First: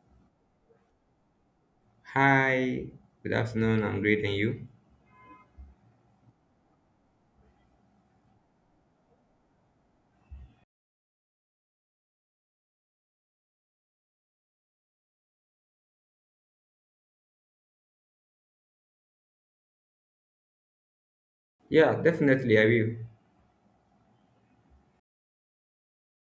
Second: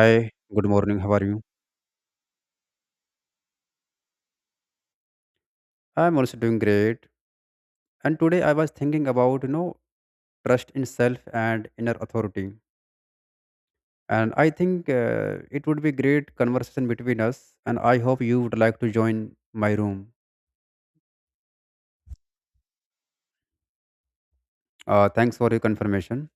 Hi, good morning. How are you? Hi, good afternoon. I'm great, and you? I'm also doing great. And today I was thinking about, trust in self and inner authority. And I think it would be great conversation between us. And I hope you would like to join my room. Yeah, definitely, I will. Thanks for your confirmation.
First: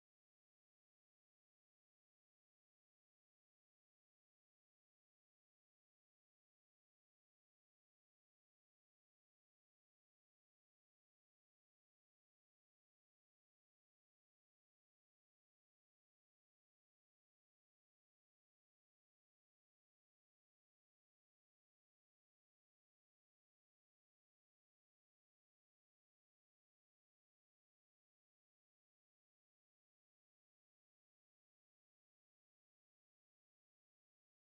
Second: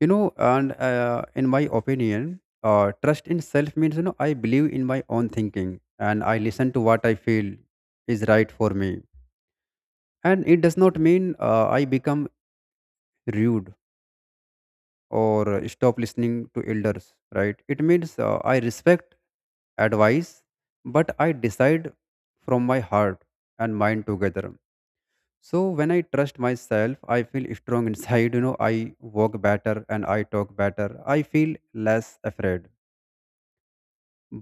You know, and In my opinion, trust in self means, I believe in my own thinking and I listen to what I feel is right for me. And it does not mean I become rude or stop listening to elders. Right, it means I respect advice, but I decide from my heart and mind together. So when I trust myself, I feel strong inside. You know, I walk better and I talk better, I feel less afraid.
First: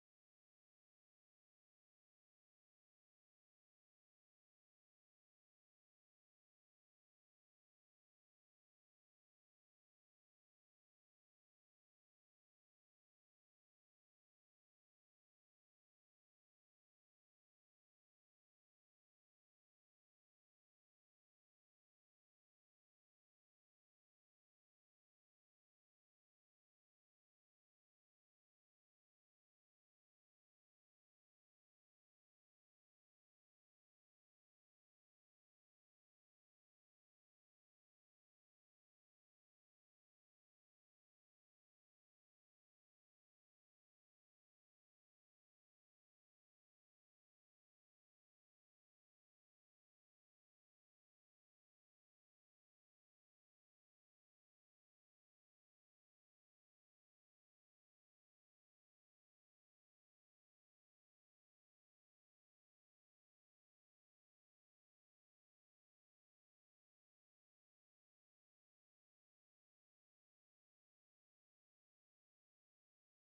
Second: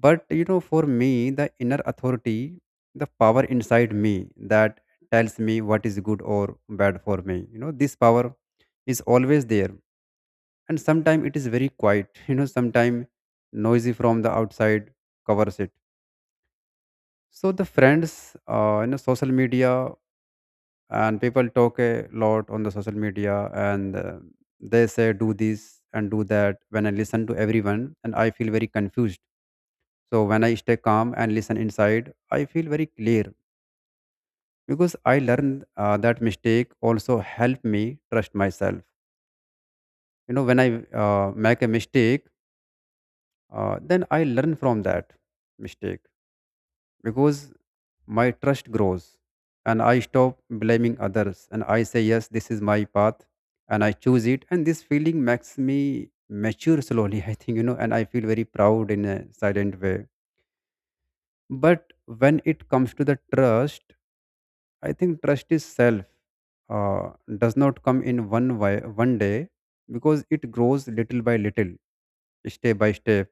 But you know, for me the inner authority, the power inside me that tells me what is good or bad for me, you know this power is always there. And sometimes it is very quiet, you know, sometimes noisy from the outside covers it. So the friends, you know, social media, and people talk a lot on the social media. And they say do this and do that. When I listen to everyone, and I feel very confused. So when I stay calm and listen inside, I feel very clear, because I learned that mistake also help me trust myself. You know, when I make a mistake, then I learn from that mistake, because my trust grows and I stop blaming others, and I say, yes, this is my path and I choose it. And this feeling makes me mature slowly, I think, you know, and I feel very proud in a silent way. But when it comes to the trust, I think trust is self, uh, does not come in one way, one day, because it grows little by little, step by step.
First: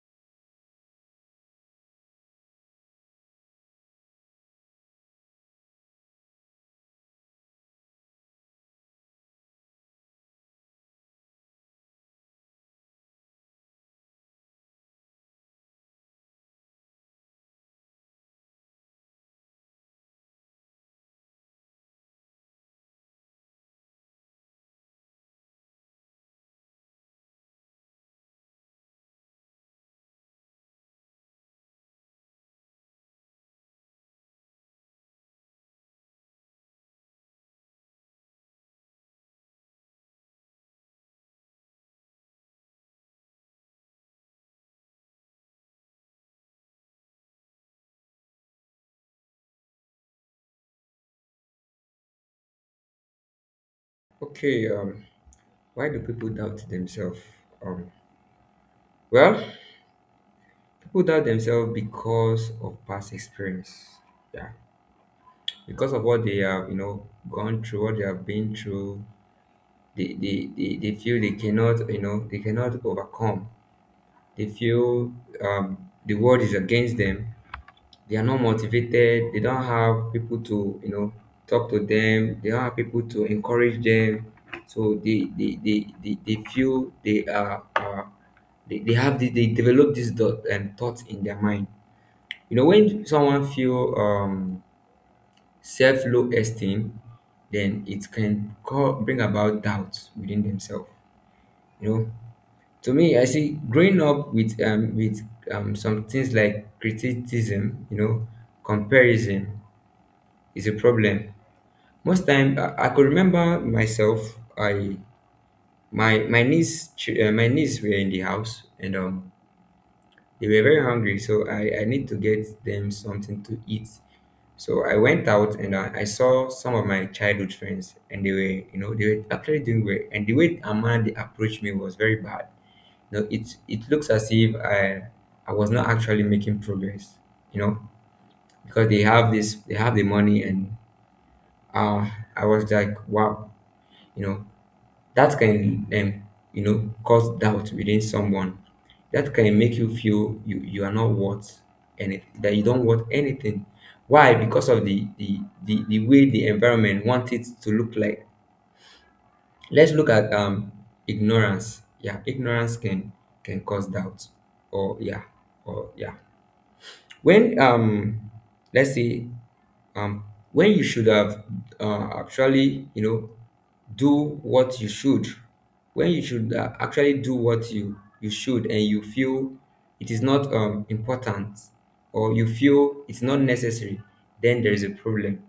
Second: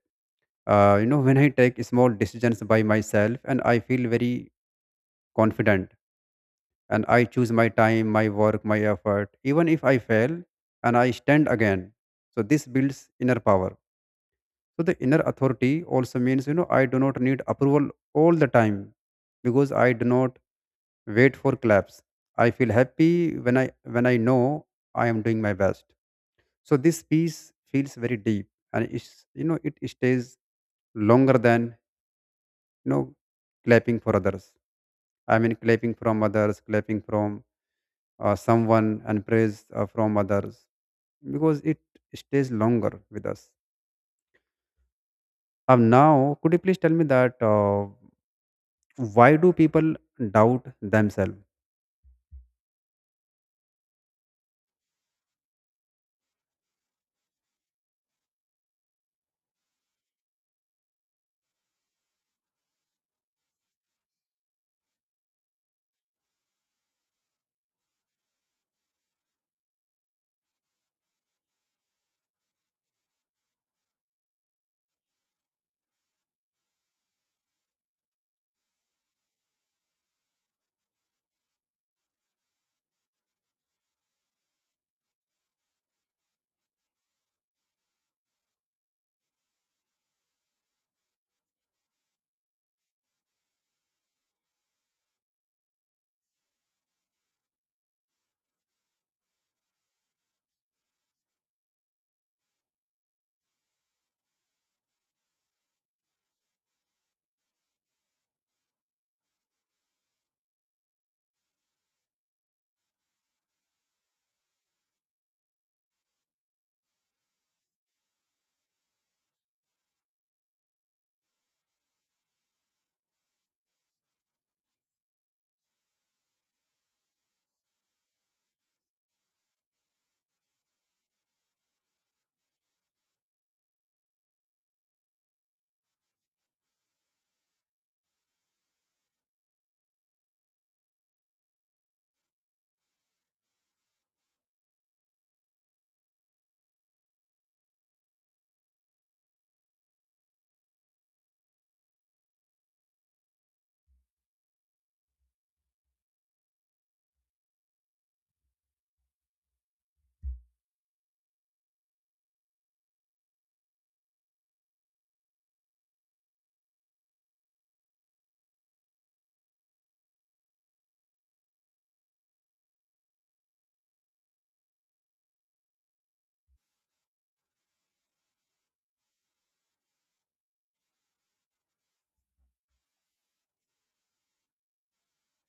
You know, when I take small decisions by myself, and I feel very confident, and I choose my time, my work, my effort. Even if I fail, and I stand again. So this builds inner power. So the inner authority also means, you know, I do not need approval all the time, because I do not wait for claps. I feel happy when I know I am doing my best. So this peace feels very deep, and it's you know it stays longer than, you know clapping for others. I mean clapping from others, clapping from someone, and praise from others, because it stays longer with us. Now, could you please tell me that why do people doubt themselves? Okay, why do people doubt themselves? Um, well, people doubt themselves because of past experience. Yeah, because of what they have, gone through, what they have been through. They feel they cannot, they cannot overcome. They feel the world is against them. They are not motivated, they don't have people to, talk to them, they don't have people to encourage them. So they feel they are they have this, they develop this dot and thoughts in their mind. You know, when someone feel self low esteem, then it can call, bring about doubts within themselves. You know, to me, I see growing up with some things like criticism, you know, comparison is a problem. Most time, I could remember myself. I my my my niece were in the house and they were very hungry, so I need to get them something to eat. So I went out and, I saw some of my childhood friends, and they were, you know, they were actually doing well. And the way Amanda they approached me was very bad. You know, it looks as if I was not actually making progress. You know, because they have the money and, uh, I was like, wow, you know, that can, you know, cause doubt within someone. That can make you feel you, you are not worth anything, that you don't worth anything. Why? Because of the the way the environment wants it to look like. Let's look at, ignorance. Yeah, ignorance can cause doubt. Or yeah, or yeah, when, let's say, um when you should have, actually, you know, do what you should when you should, actually do what you should and you feel it is not, important, or you feel it's not necessary, then there is a problem.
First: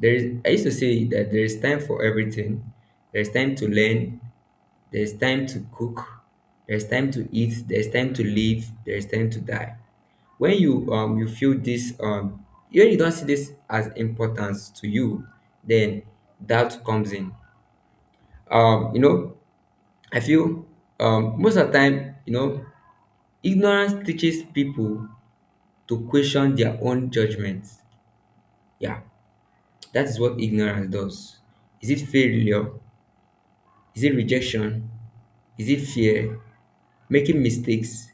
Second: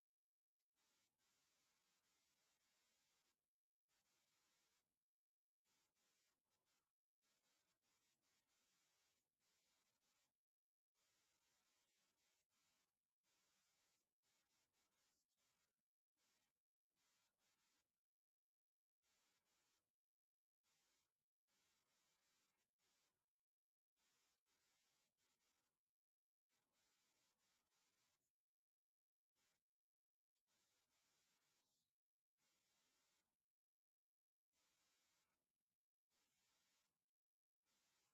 There is I used to say that there is time for everything. There's time to learn, there's time to cook, there's time to eat, there's time to live, there's time to die. When you, you feel this, when you don't see this as importance to you, then doubt comes in. You know, I feel, most of the time, you know, ignorance teaches people to question their own judgments. Yeah, that is what ignorance does. Is it failure? Is it rejection? Is it fear? Making mistakes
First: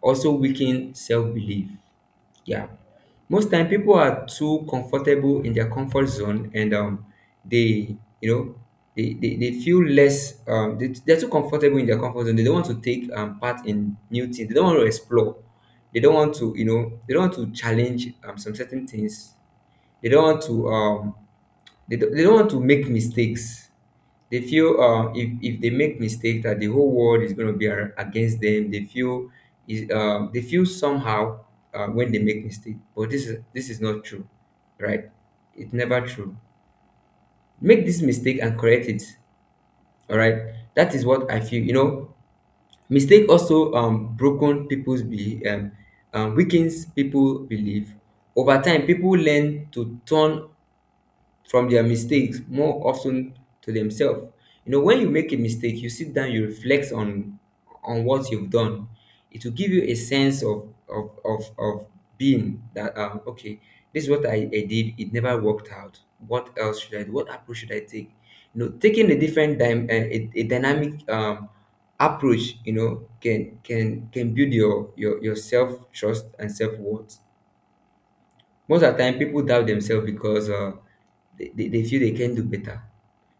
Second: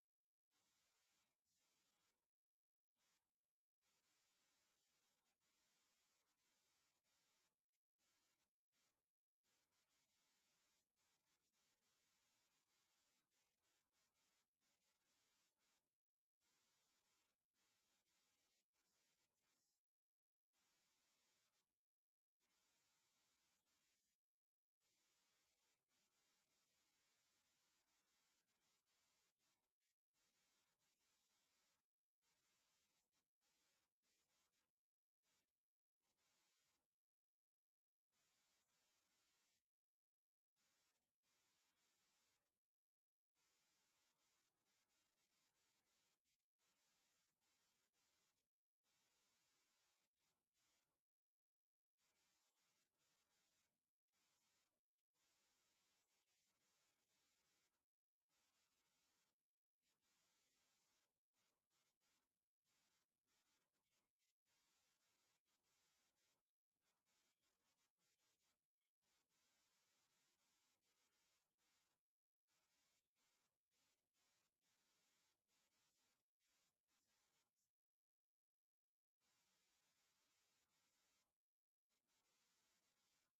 also weaken self-belief. Yeah. Most time people are too comfortable in their comfort zone, and they, you know, they feel less, they, they're too comfortable in their comfort zone. They don't want to take part in new things. They don't want to explore. They don't want to, you know, they don't want to challenge some certain things. They don't want to, they don't want to make mistakes. They feel, if they make mistake that the whole world is going to be against them. They feel is they feel somehow, when they make mistake. But this is not true, right? It's never true. Make this mistake and correct it. All right? That is what I feel, you know. Mistake also, broken people's be weakens people belief. Over time people learn to turn from their mistakes more often to themselves. You know, when you make a mistake, you sit down, you reflect on what you've done. It will give you a sense of being that, okay, this is what I did. It never worked out. What else should I do? What approach should I take? You know, taking a different a dynamic, approach, you know, can, build your your self trust and self worth. Most of the time, people doubt themselves because, they feel they can do better.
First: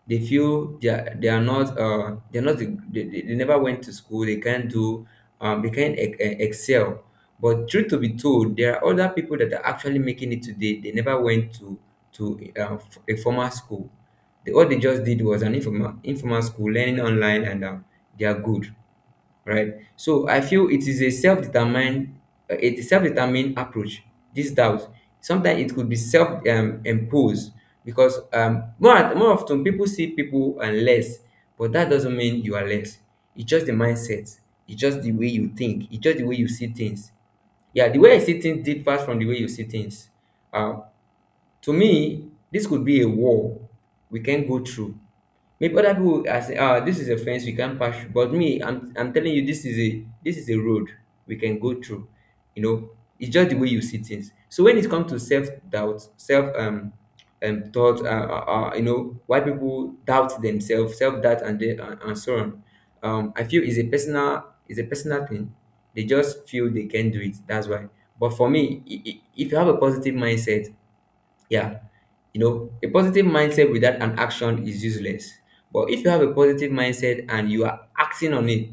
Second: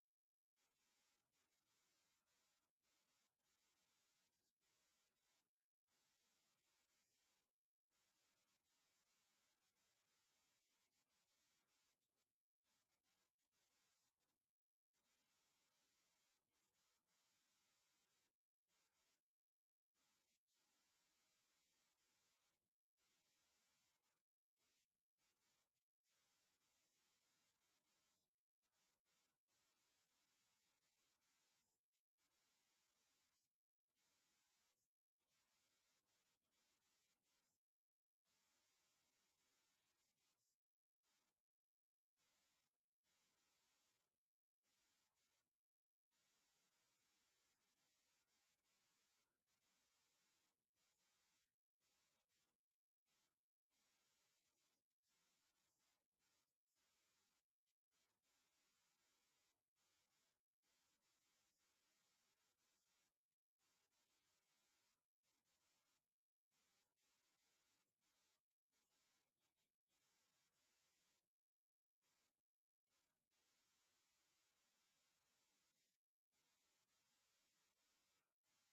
They feel they are not, they're not they never went to school. They can't do, they can't excel. But truth to be told, there are other people that are actually making it today. They never went to a formal school. They, all they just did was an informal school, learning online, and they are good, right? So I feel it is a a self-determined approach. This doubt sometimes it could be self-imposed because, more often people see people and less, but that doesn't mean you are less. It's just the mindset. It's just the way you think. It's just the way you see things. Yeah, the way I see things differs from the way you see things. Uh, to me, this could be a wall we can go through. Maybe other people are saying, ah, this is a fence we can't pass through. But me, I'm telling you, this is a, road we can go through. You know, it's just the way you see things. So when it comes to self doubt, self thought, you know, why people doubt themselves, self doubt, and and so on. I feel is a personal thing. They just feel they can do it. That's why. But for me, if you have a positive mindset, yeah. You know, a positive mindset without an action is useless. But if you have a positive mindset and you are acting on it,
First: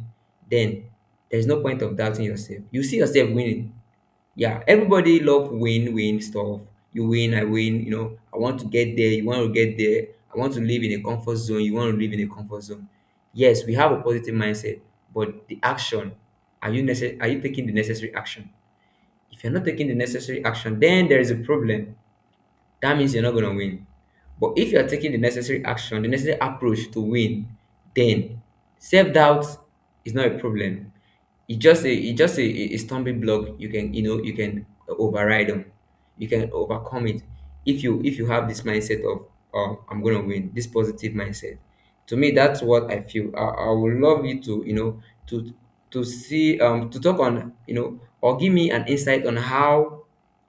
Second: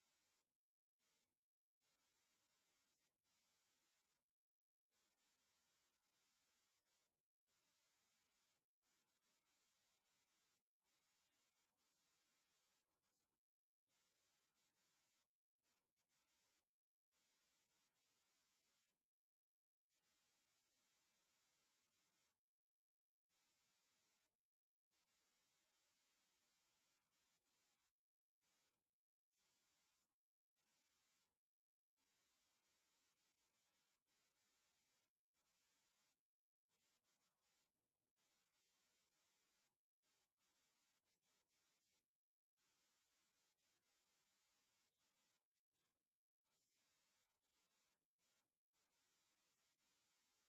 then there's no point of doubting yourself. You see yourself winning. Yeah, everybody love win-win stuff. You win, I win, you know, I want to get there, you want to get there. I want to live in a comfort zone, you want to live in a comfort zone. Yes, we have a positive mindset, but the action, are you are you taking the necessary action? If you're not taking the necessary action, then there is a problem, that means you're not going to win. But if you're taking the necessary action, the necessary approach to win, then self doubt is not a problem. It's just a, a stumbling block. You can, you know, you can override them. You can overcome it if you, have this mindset of, oh, I'm gonna win. This positive mindset. To me, that's what I feel. I would love you to, you know, to to see, to talk on, you know, or give me an insight on how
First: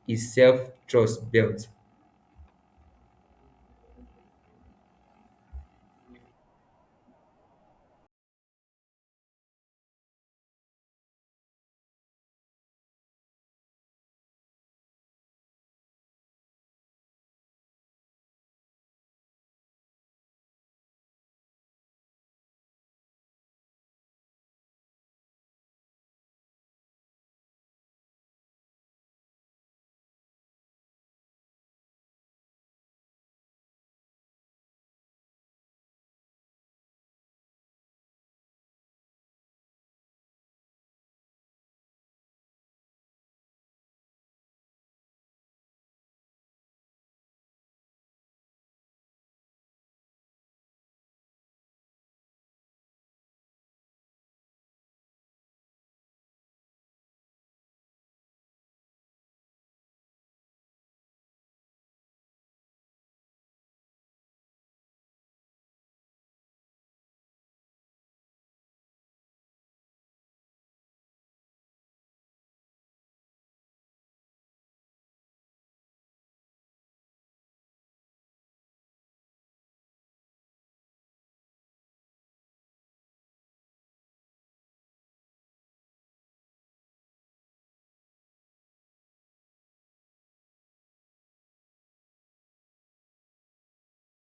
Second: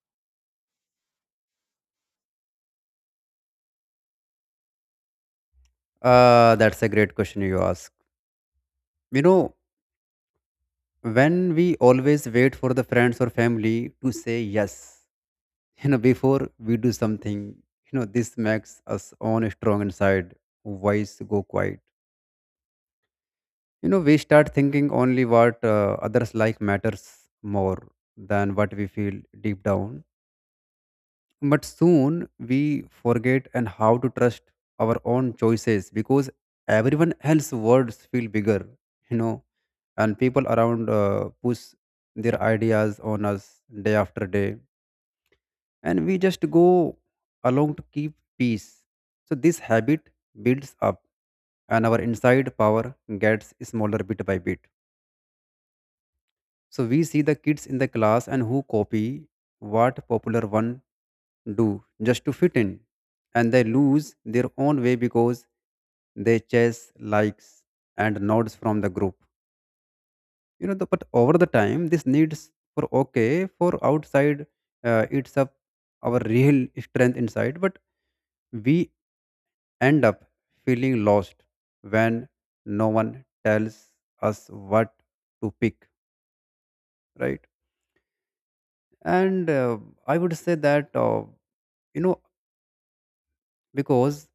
is self trust built. That's a great question you ask. You know, when we always wait for the friends or family to say yes, you know, before we do something, you know, this makes us own strong inside, voice go quiet. You know, we start thinking only what others like matters more than what we feel deep down. But soon we forget and how to trust our own choices, because everyone else's words feel bigger, you know. And people around push their ideas on us day after day, and we just go along to keep peace. So this habit builds up and our inside power gets smaller bit by bit. So we see the kids in the class and who copy what popular one do just to fit in, and they lose their own way because they chase likes and nods from the group. But over the time this needs for okay for outside, it's up our real strength inside, but we end up feeling lost when no one tells us what to pick, right? And I would say that you know because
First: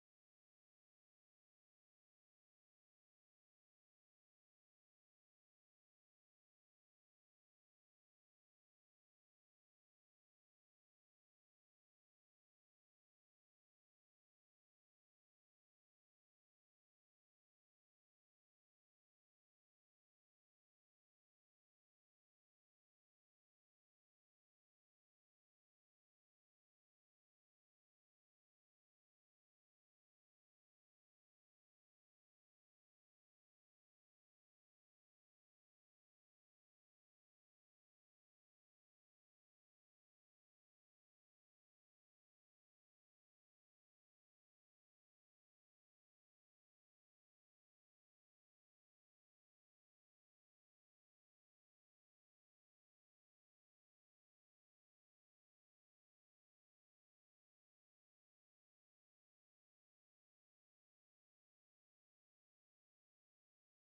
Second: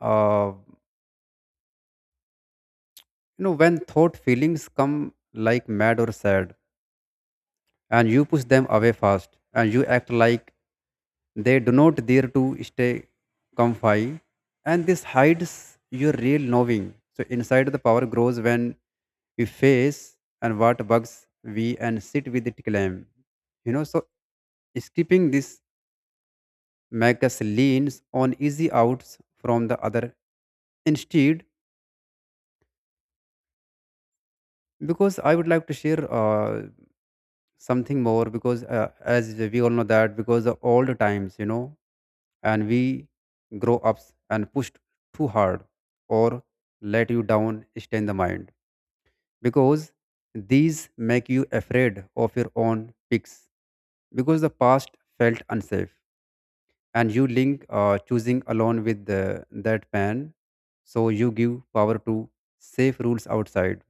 uh, you know, when thought feelings come like mad or sad, and you push them away fast and you act like they do not dare to stay comfy, and this hides your real knowing. So inside the power grows when we face and what bugs we and sit with it claim, you know. So skipping this makes us leans on easy outs from the other instead. Because I would like to share something more, because as we all know that because of all the times, you know, and we grow ups and pushed too hard, or let you down stay in the mind, because these make you afraid of your own picks, because the past felt unsafe, and you link choosing alone with the, that pain. So you give power to safe rules outside,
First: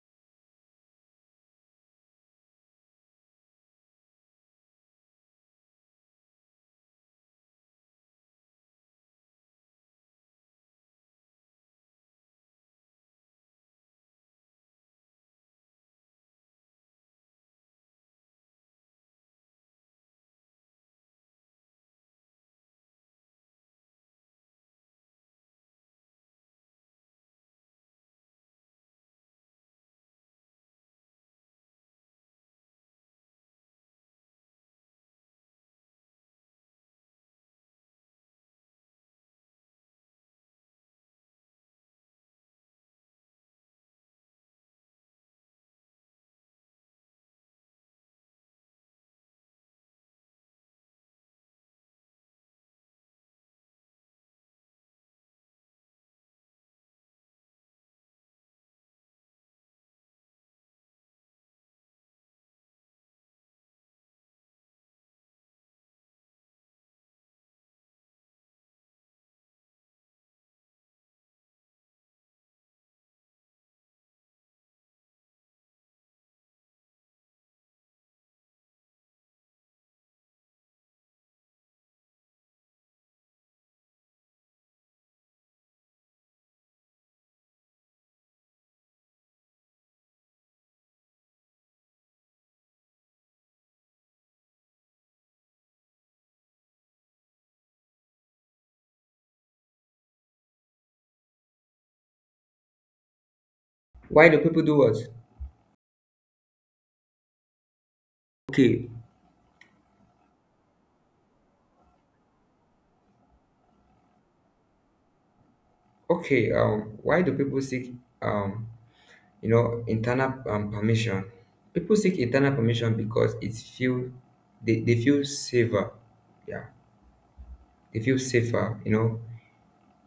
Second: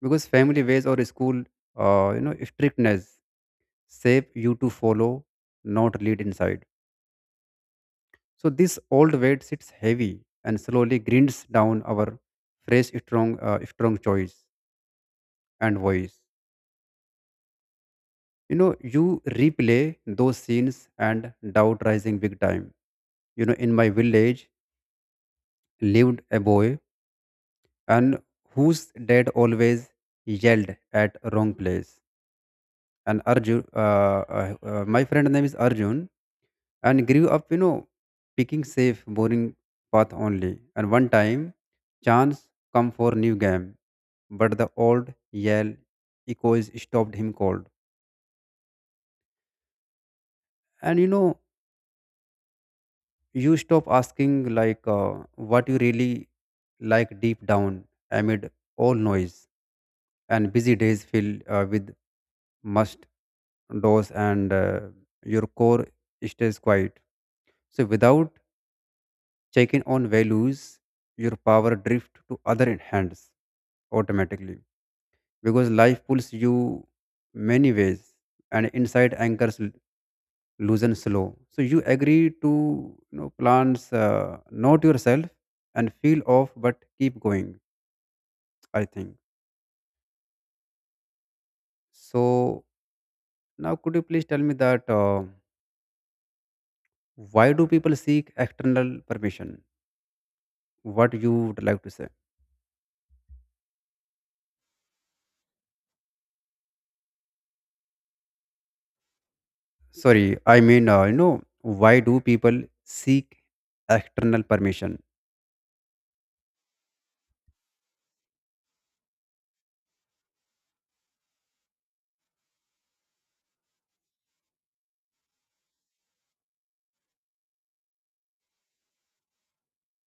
because family ways or school you know strictness shape you to follow, not lead inside. So this old weight sits heavy and slowly grinds down our fresh strong strong choice and voice. You know, you replay those scenes and doubt rising big time. You know, in my village lived a boy, and whose dad always yelled at wrong place. And Arjun, my friend name is Arjun, and grew up, you know, picking safe, boring path only. And one time, chance come for new game, but the old yell echoes stopped him cold. And you know, you stop asking like what you really like deep down, amid all noise and busy days filled with must doors, and your core stays quiet. So without check in on values, your power drift to other hands automatically, because life pulls you many ways and inside anchors loosen slow. So you agree to, you know, plans, not yourself, and feel off, but keep going, I think. So now could you please tell me that why do people seek external permission? What you would like to say? Why do people do what? Okay, Sorry, I mean you know, why do people seek external permission? okay. Why do people seek, um, you know, internal, permission? People seek internal permission because it's feel they feel safer. Yeah, they feel safer. You know,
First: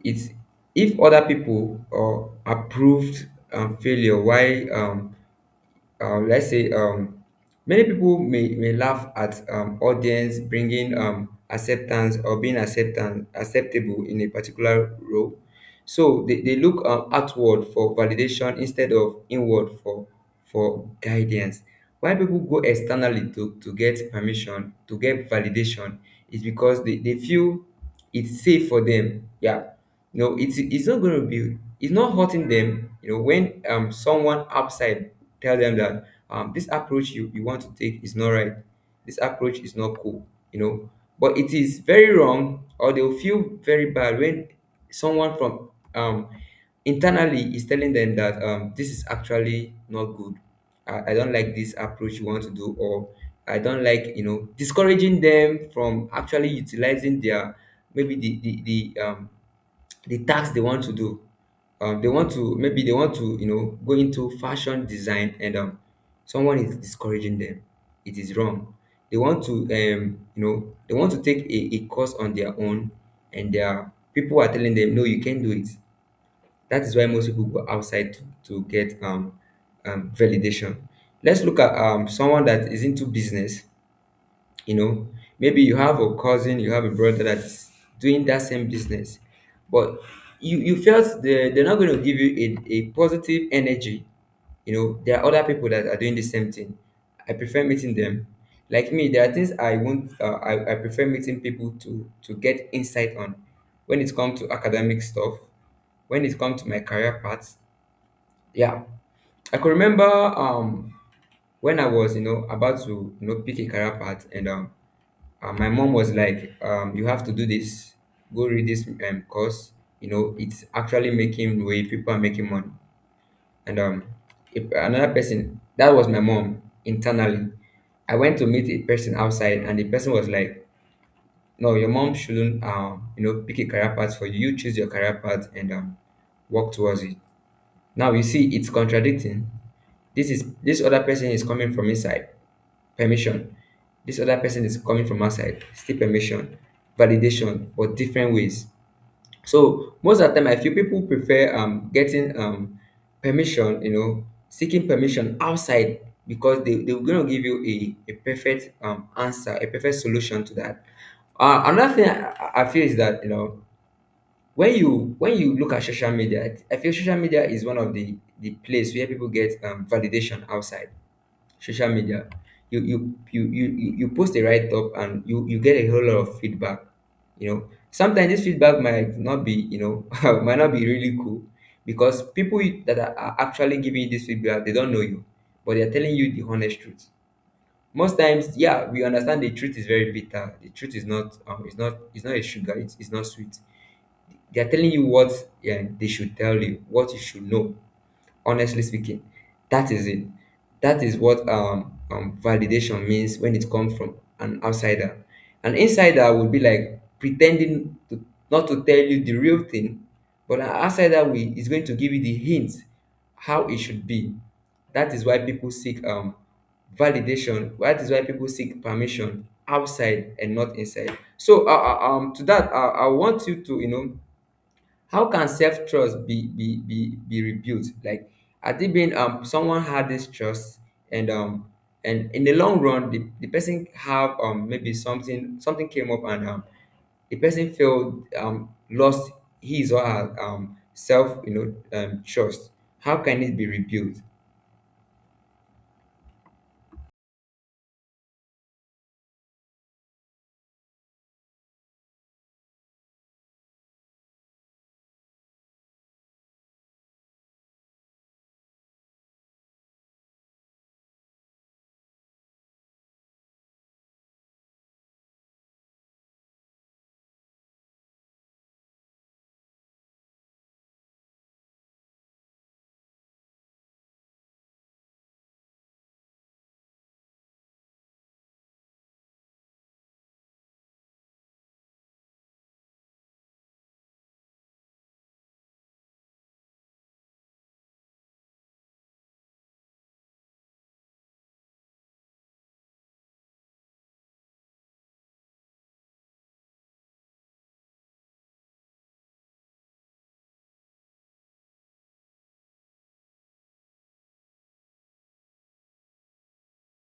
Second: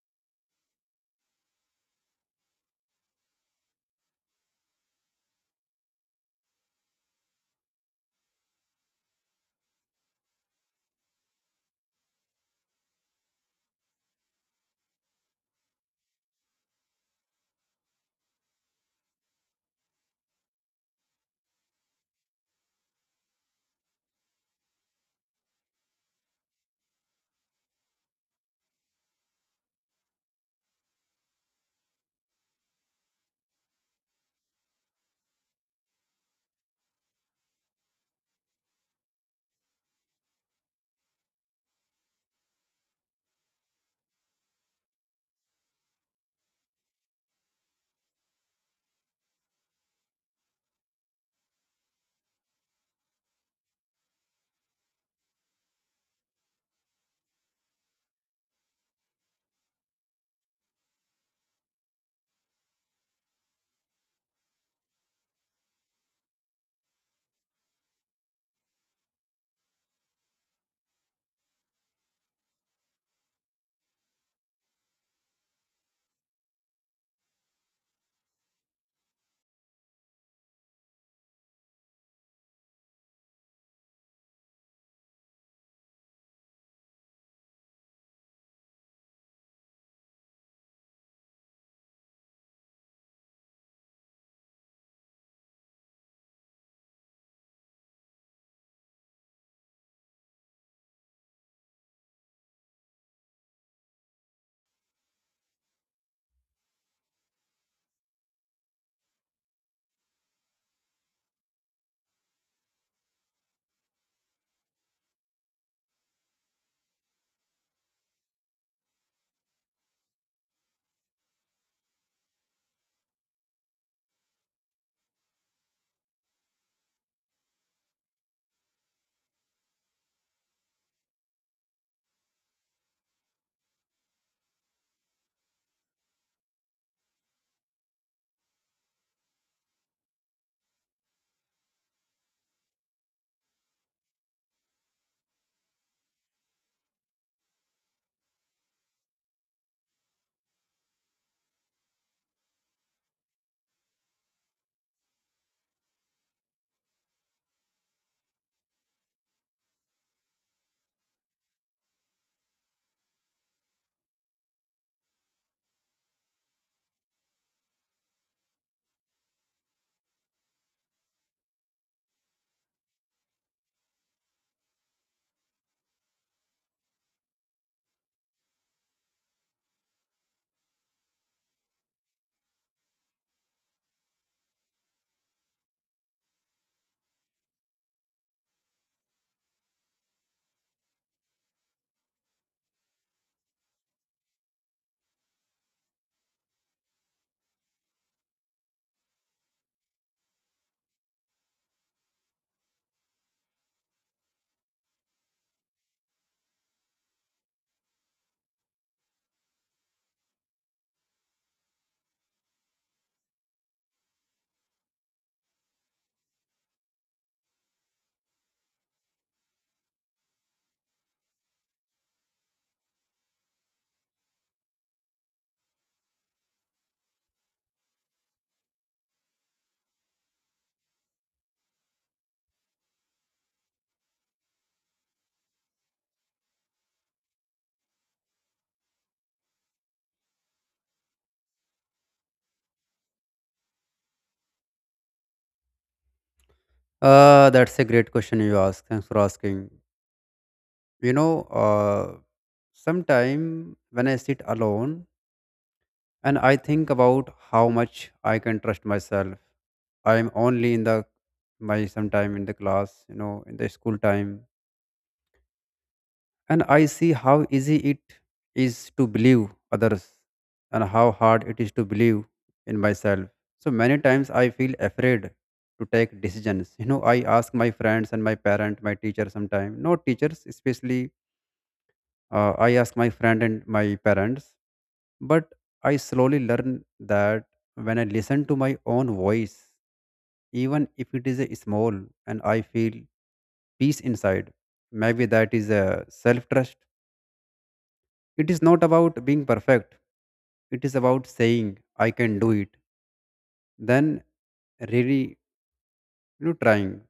it's if other people, approved, failure. Why, let's say, many people may laugh at, audience bringing, acceptance or being acceptance acceptable in a particular role. So they look, outward for validation instead of inward for guidance. Why people go externally to get permission to get validation is because they feel it's safe for them. Yeah, you know, it's not going to be, it's not hurting them. You know, when, someone outside tell them that, this approach you want to take is not right, this approach is not cool. You know, but it is very wrong, or they'll feel very bad when someone from, um internally is telling them that, this is actually not good. I don't like this approach you want to do, or I don't like, you know, discouraging them from actually utilizing their, maybe the um the task they want to do. They want to, maybe they want to, you know, go into fashion design, and someone is discouraging them. It is wrong. They want to, you know, they want to take a course on their own, and their people are telling them, no, you can't do it. That is why most people go outside to get, validation. Let's look at someone that is into business, you know, maybe you have a cousin, you have a brother that's doing that same business. But you felt they're not going to give you a positive energy. You know, there are other people that are doing the same thing. I prefer meeting them. Like me, there are things I won't I prefer meeting people to get insight on when it comes to academic stuff, when it comes to my career path. Yeah, I could remember when I was about to pick a career path and my mom was like, you have to do this. Go read this course. You know, it's actually making way, people are making money. And if another person, that was my mom internally. I went to meet a person outside, and the person was like, "No, your mom shouldn't, you know, pick a career path for you. You choose your career path and work towards it." Now you see, it's contradicting. This is, this other person is coming from inside permission, this other person is coming from outside, still permission, validation, but different ways. So most of the time I feel people prefer getting permission, you know, seeking permission outside, because they're going to give you a perfect answer, a perfect solution to that. Another thing I feel is that, you know, when you, when you look at social media, I feel social media is one of the place where people get validation outside. Social media, you post a write up and you get a whole lot of feedback. You know, sometimes this feedback might not be, you know, might not be really cool, because people that are actually giving you this feedback, they don't know you, but they're telling you the honest truth. Most times, yeah, we understand the truth is very bitter. The truth is not, it's not, it's not a sugar, it's not sweet. They're telling you what, yeah, they should tell you what you should know, honestly speaking. That is it. That is what validation means when it comes from an outsider. An insider would be like pretending to not to tell you the real thing, but an outsider is going to give you the hint how it should be. That is why people seek validation, that is why people seek permission outside and not inside. So to that, I want you to, you know, how can self trust be rebuilt? Like, I think being someone had this trust, and um and in the long run, the person have maybe something, something came up and the person felt lost his or her self, you know, trust. How can it be rebuilt? That's a great question you ask, thanks for asking. you know uh Sometime when I sit alone and I think about how much I can trust myself, I'm only in the my sometime in the class, you know, in the school time, and I see how easy it is to believe others, and how hard it is to believe in myself. So many times I feel afraid to take decisions. You know, I ask my friends and my parent, my teacher sometimes. Not teachers especially, I ask my friend and my parents. But I slowly learn that when I listen to my own voice, even if it is a small, and I feel peace inside, maybe that is a self trust. It is not about being perfect. It is about saying I can do it. Then really, you know, trying.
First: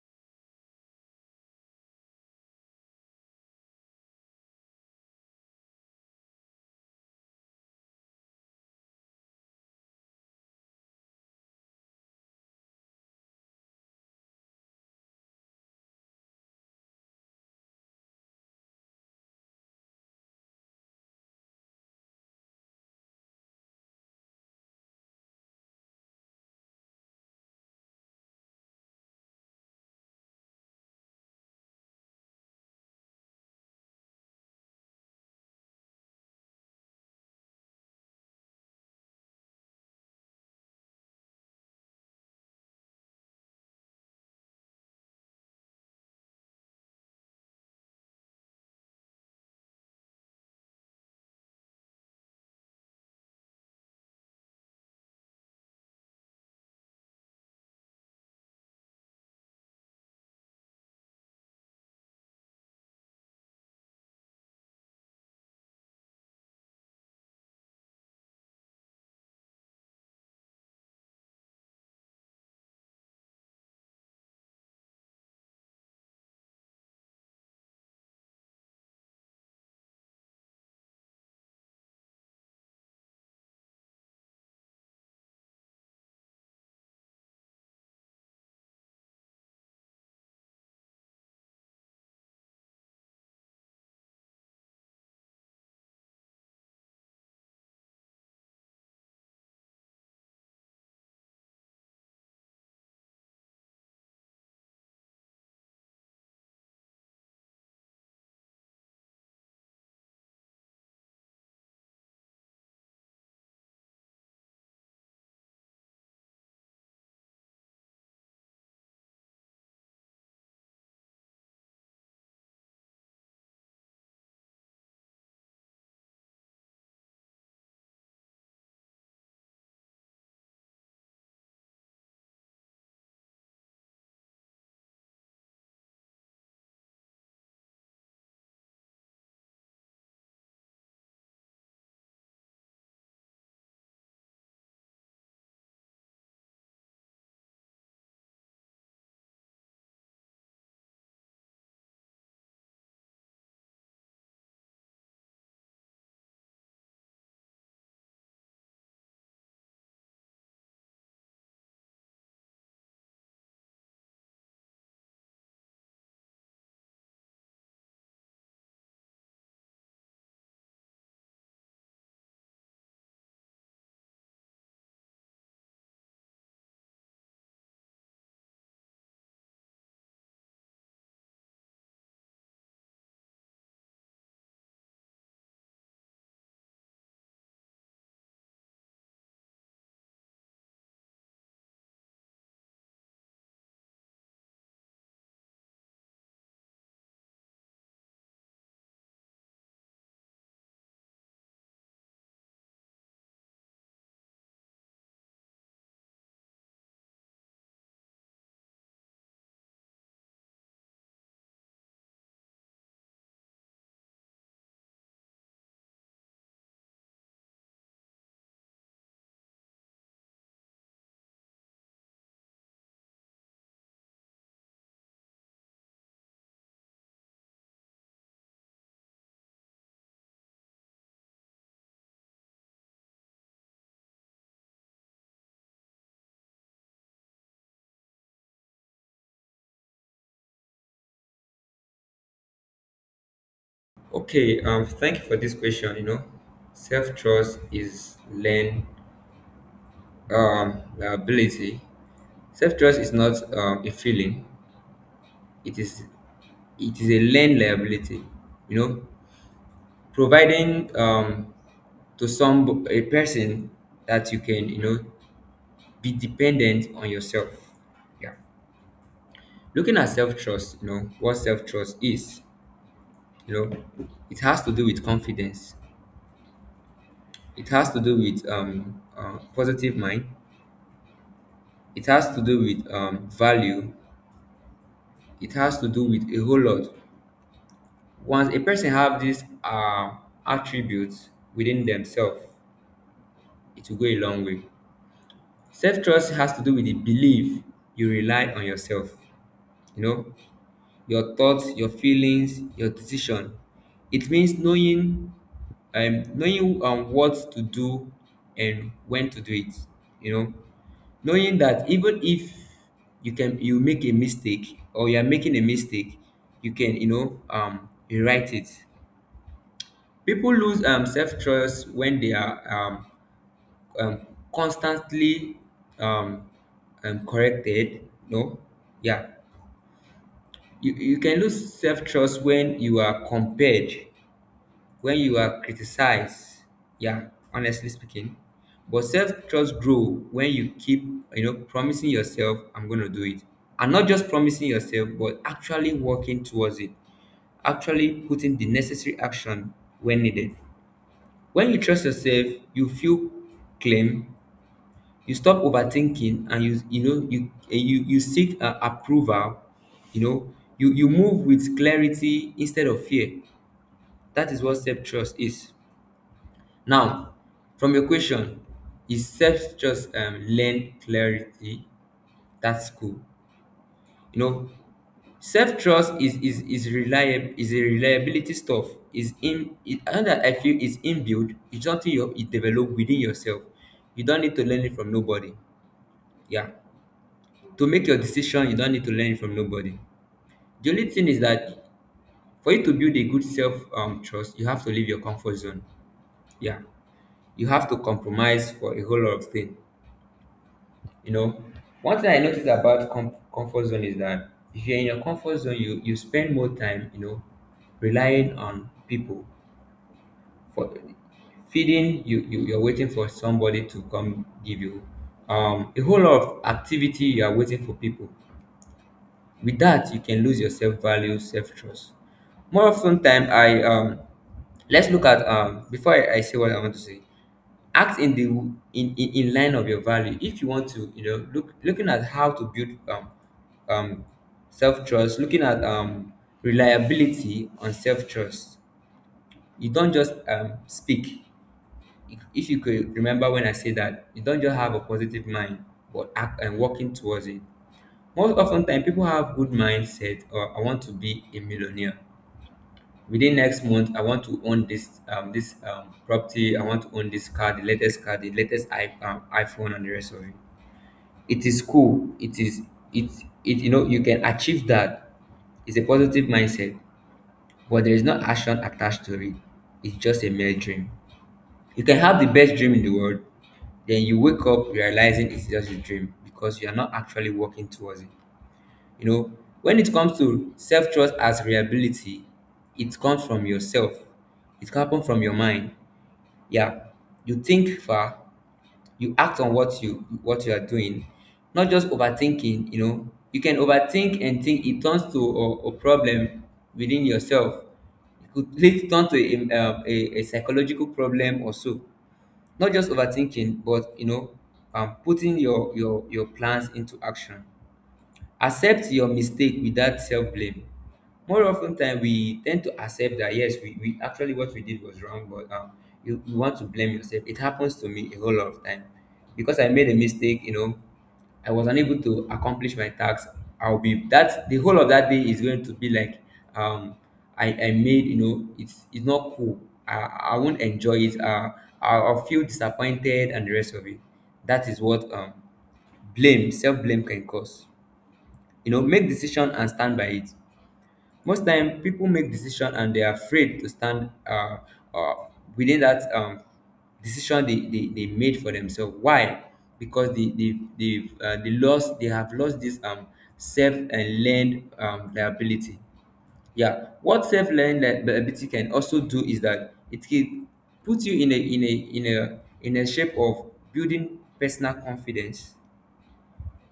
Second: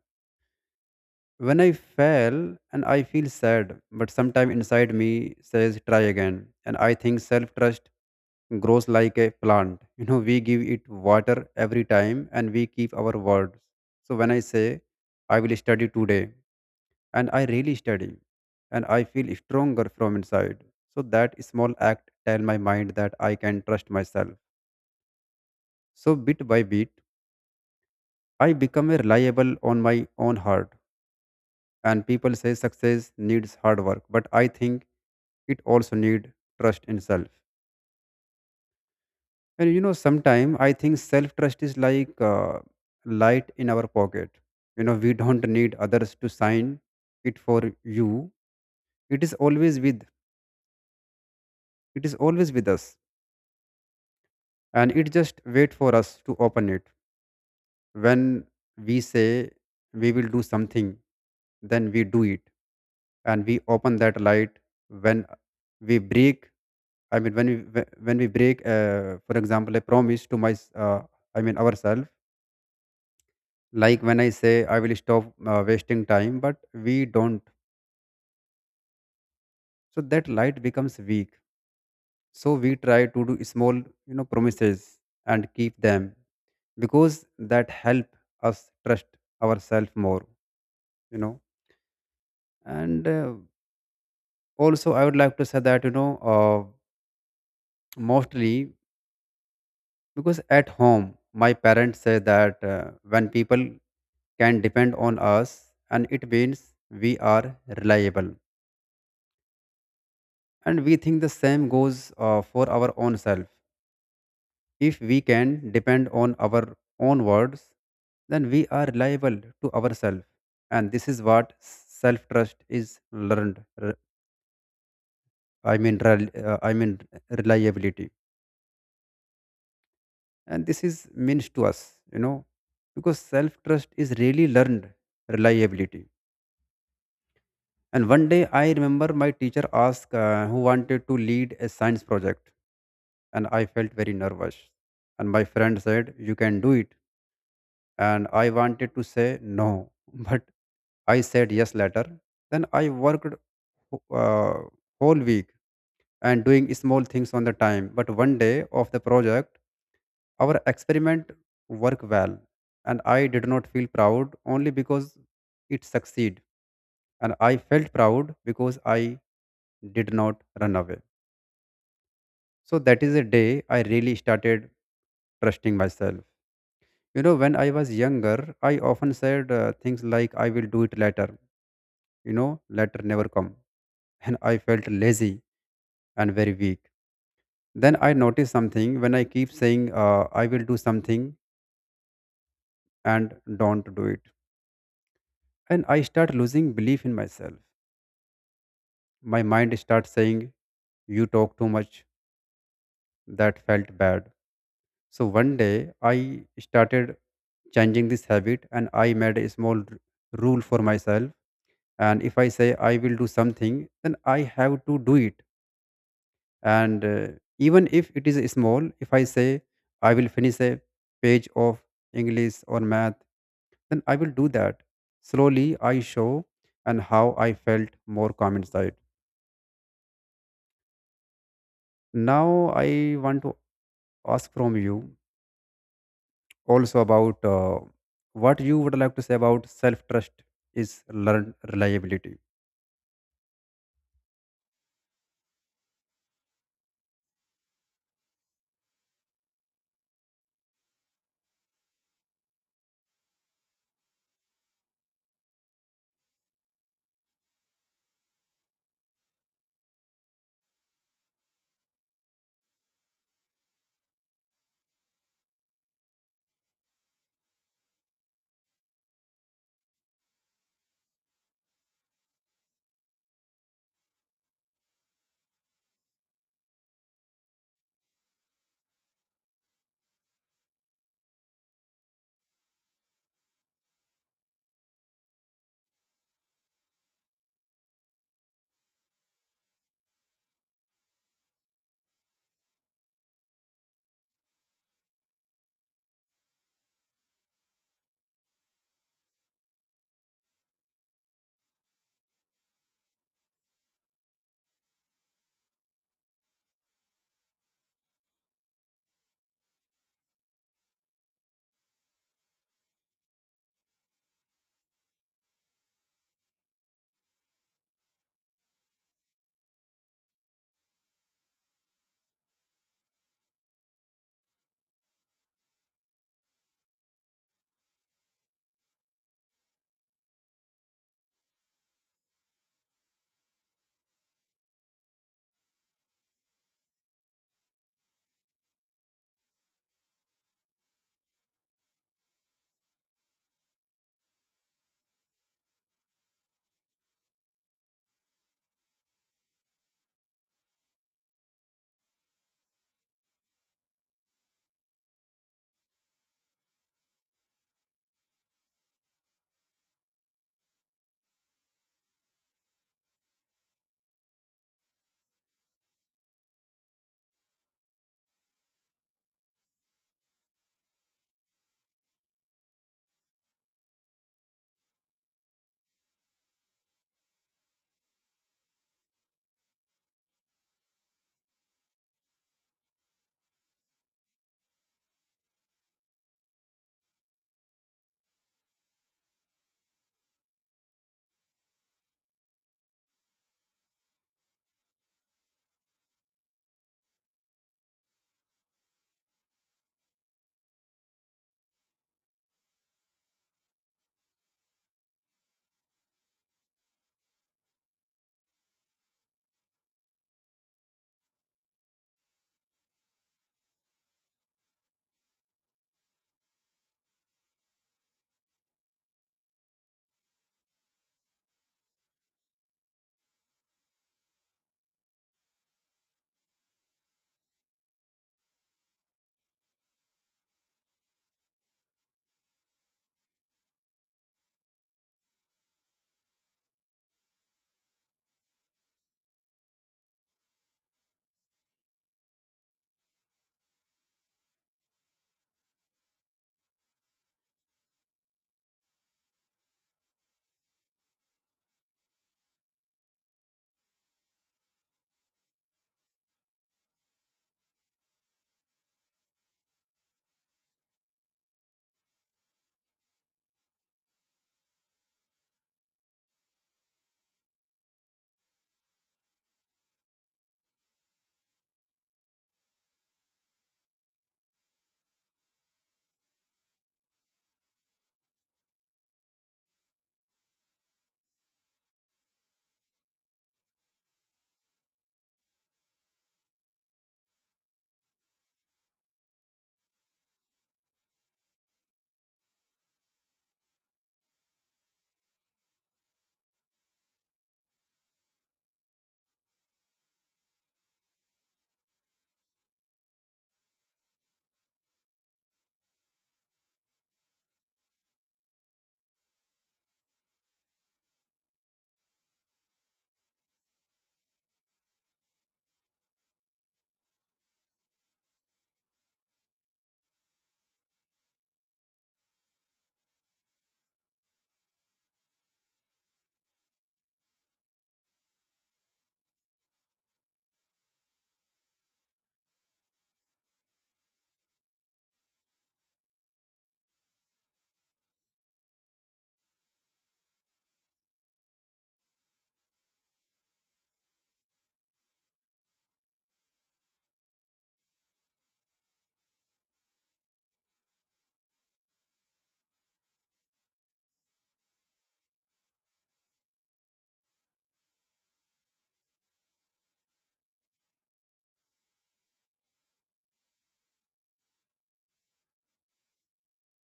When I fail and I feel sad, but sometime inside me says try again. And I think self trust grows like a plant. You know, we give it water every time and we keep our words. So when I say I will study today, and I really study, and I feel stronger from inside. So that small act tell my mind that I can trust myself. So bit by bit, I become a reliable on my own hard. And people say success needs hard work, but I think it also need trust in self. And you know, sometimes I think self trust is like light in our pocket. You know, we don't need others to sign it for you. It is always with. It is always with us, and it just wait for us to open it. When we say we will do something, then we do it, and we open that light. When we break, I mean when when we break, for example a promise to I mean ourselves, like when I say I will stop wasting time but we don't, so that light becomes weak. So we try to do small, you know, promises and keep them, because that help us trust ourselves more, you know. And also I would like to say that, you know, uh, mostly because at home my parents say that when people can depend on us, and it means we are reliable. And we think the same goes for our own self. If we can depend on our own words, then we are reliable to ourselves. And this is what self trust is, learned i mean rel- uh, i mean reliability. And this is means to us, you know, because self trust is really learned reliability. And one day I remember my teacher asked who wanted to lead a science project, and I felt very nervous. And my friend said, You can do it. And I wanted to say no, but I said yes later. Then I worked uh, whole week, and doing small things on the time. But one day of the project, our experiment worked well, and I did not feel proud only because it succeed, and I felt proud because I did not run away. So that is a day I really started trusting myself. You know, when I was younger, I often said things like, I will do it later. You know, later never come. And I felt lazy and very weak. Then I noticed something when I keep saying, I will do something and don't do it. And I start losing belief in myself. My mind starts saying, You talk too much. That felt bad. So one day I started changing this habit, and I made a small rule for myself. And if I say I will do something, then I have to do it. And even if it is small, if I say I will finish a page of English or math, then I will do that. Slowly I show and how I felt more calm inside. Now I want to ask from you also about what you would like to say about self trust is learned reliability. Okay, thank you for this question, you know. Self trust is learned ability. Self trust is not a feeling, it is, it is a learned liability, you know, providing to some a person that you can, you know, be dependent on yourself. Yeah, looking at self-trust, you know what self-trust is, you know, it has to do with confidence, it has to do with positive mind, it has to do with value, it has to do with a whole lot. Once a person have these attributes within themselves, it will go a long way. Self trust has to do with the belief you rely on yourself, you know, your thoughts, your feelings, your decision. It means knowing, knowing what to do and when to do it, you know, knowing that even if you make a mistake or you are making a mistake, you can, you know, rewrite it. People lose self trust when they are um, constantly um, corrected, no, yeah, you can lose self-trust when you are compared, when you are criticized. Yeah, honestly speaking, but self-trust grow when you keep, you know, promising yourself, I'm going to do it, and not just promising yourself, but actually working towards it, actually putting the necessary action when needed. When you trust yourself, you feel claim, you stop overthinking and you know you you seek approval, you know, you move with clarity instead of fear. That is what self-trust is. Now, from your question, is self-trust learn clarity? That's cool, you know. Self-trust is a reliability stuff, is in it, and that I feel is inbuilt. It's something you develop within yourself. You don't need to learn it from nobody. Yeah, to make your decision you don't need to learn from nobody. The only thing is that for you to build a good self trust, you have to leave your comfort zone. Yeah, you have to compromise for a whole lot of things, you know. One thing I noticed about comfort zone is that if you're in your comfort zone, you spend more time, you know, relying on people for feeding you, you're waiting for somebody to come give you a whole lot of activity, you are waiting for people. With that, you can lose your self value, self trust. More often time, I let's look at, before I say what I want to say. Act in the, in line of your value. If you want to, you know, look, looking at how to build um, self trust. Looking at reliability on self trust. You don't just speak. If you could remember when I say that, you don't just have a positive mind, but act and working towards it. Most often time people have good mindset, or I want to be a millionaire. Within next month, I want to own this property, I want to own this car, the latest iPhone and the rest of it. It is cool. It is, it it, you know, you can achieve that. It's a positive mindset, but there is no action attached to it. It's just a mere dream. You can have the best dream in the world, then you wake up realizing it's just a dream because you are not actually working towards it. You know, when it comes to self trust as reliability, it comes from yourself. It can happen from your mind. Yeah, you think far, you act on what you, what you are doing, not just overthinking. You know, you can overthink and think it turns to a problem within yourself. It could lead turn to a, a psychological problem or so. Not just overthinking, but you know, putting your your plans into action, accept your mistake without self blame. More often ten time we tend to accept that yes we actually, what we did was wrong, but you want to blame yourself. It happens to me a whole lot of time, because I made a mistake, you know, I was unable to accomplish my task. I'll be that the whole of that day is going to be like, um I made, you know, it's not cool. I i won't enjoy it, I'll feel disappointed and the rest of it. That is what, blame, self blame can cause, you know. Make decision and stand by it. Most time people make decision and they're afraid to stand, uh, within that decision they made for themselves. Why? Because they have lost this self and learned liability. Yeah, what self learned liability can also do is that it can put you in a, in a shape of building personal confidence,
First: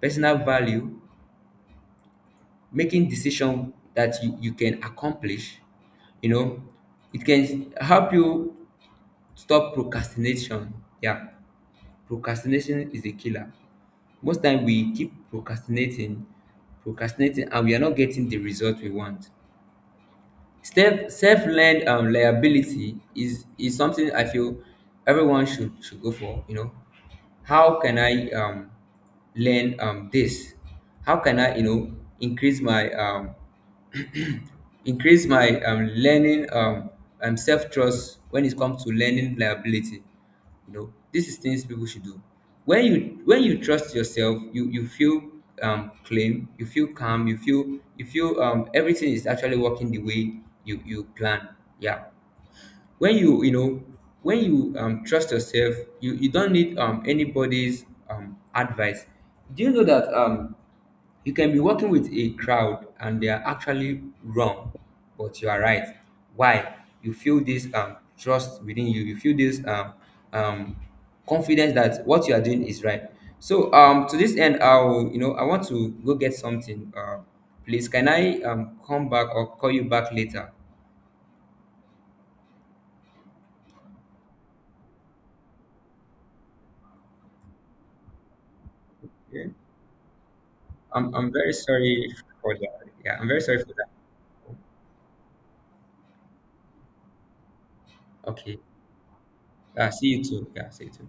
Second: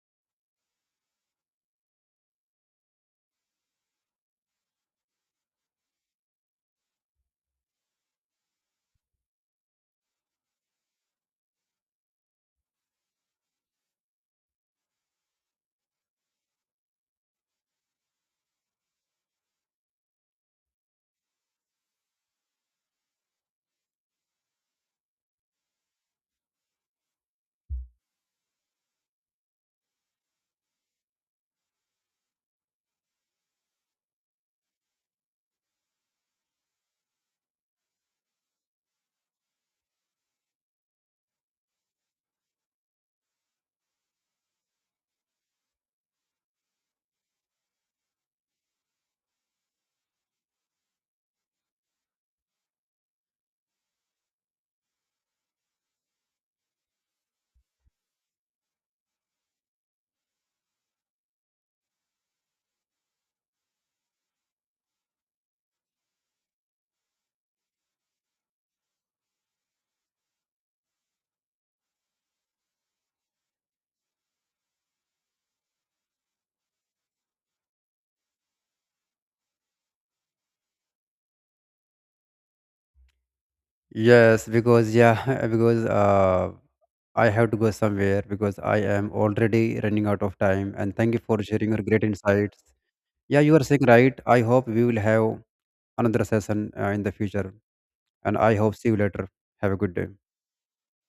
personal value, making decision that you can accomplish, you know. It can help you stop procrastination. Yeah, procrastination is a killer. Most time we keep procrastinating, procrastinating, and we are not getting the result we want. Self, self-learned liability is something I feel everyone should go for, you know. How can I learn this, how can I, you know, increase my um, increase my learning self-trust when it comes to learning liability? You know, this is things people should do. When you, when you trust yourself, you feel claim, you feel calm, you feel, you feel everything is actually working the way you plan. Yeah, when you know when you trust yourself, you don't need anybody's advice. Do you know that you can be working with a crowd and they are actually wrong, but you are right. Why? You feel this trust within you, you feel this um confidence that what you are doing is right. So to this end, I'll, you know, I want to go get something. Please, can I come back or call you back later? Yes, because yeah, because I have to go somewhere, because I am Yeah, already running out of time, and thank I'm, you I'm for very sharing your great sorry for insights. that. Yeah, I'm Yeah, very you sorry are for saying that. right, I hope we will have another session in the future, and I Okay. hope see you later. Have a good day. See you too. Yeah, see you too.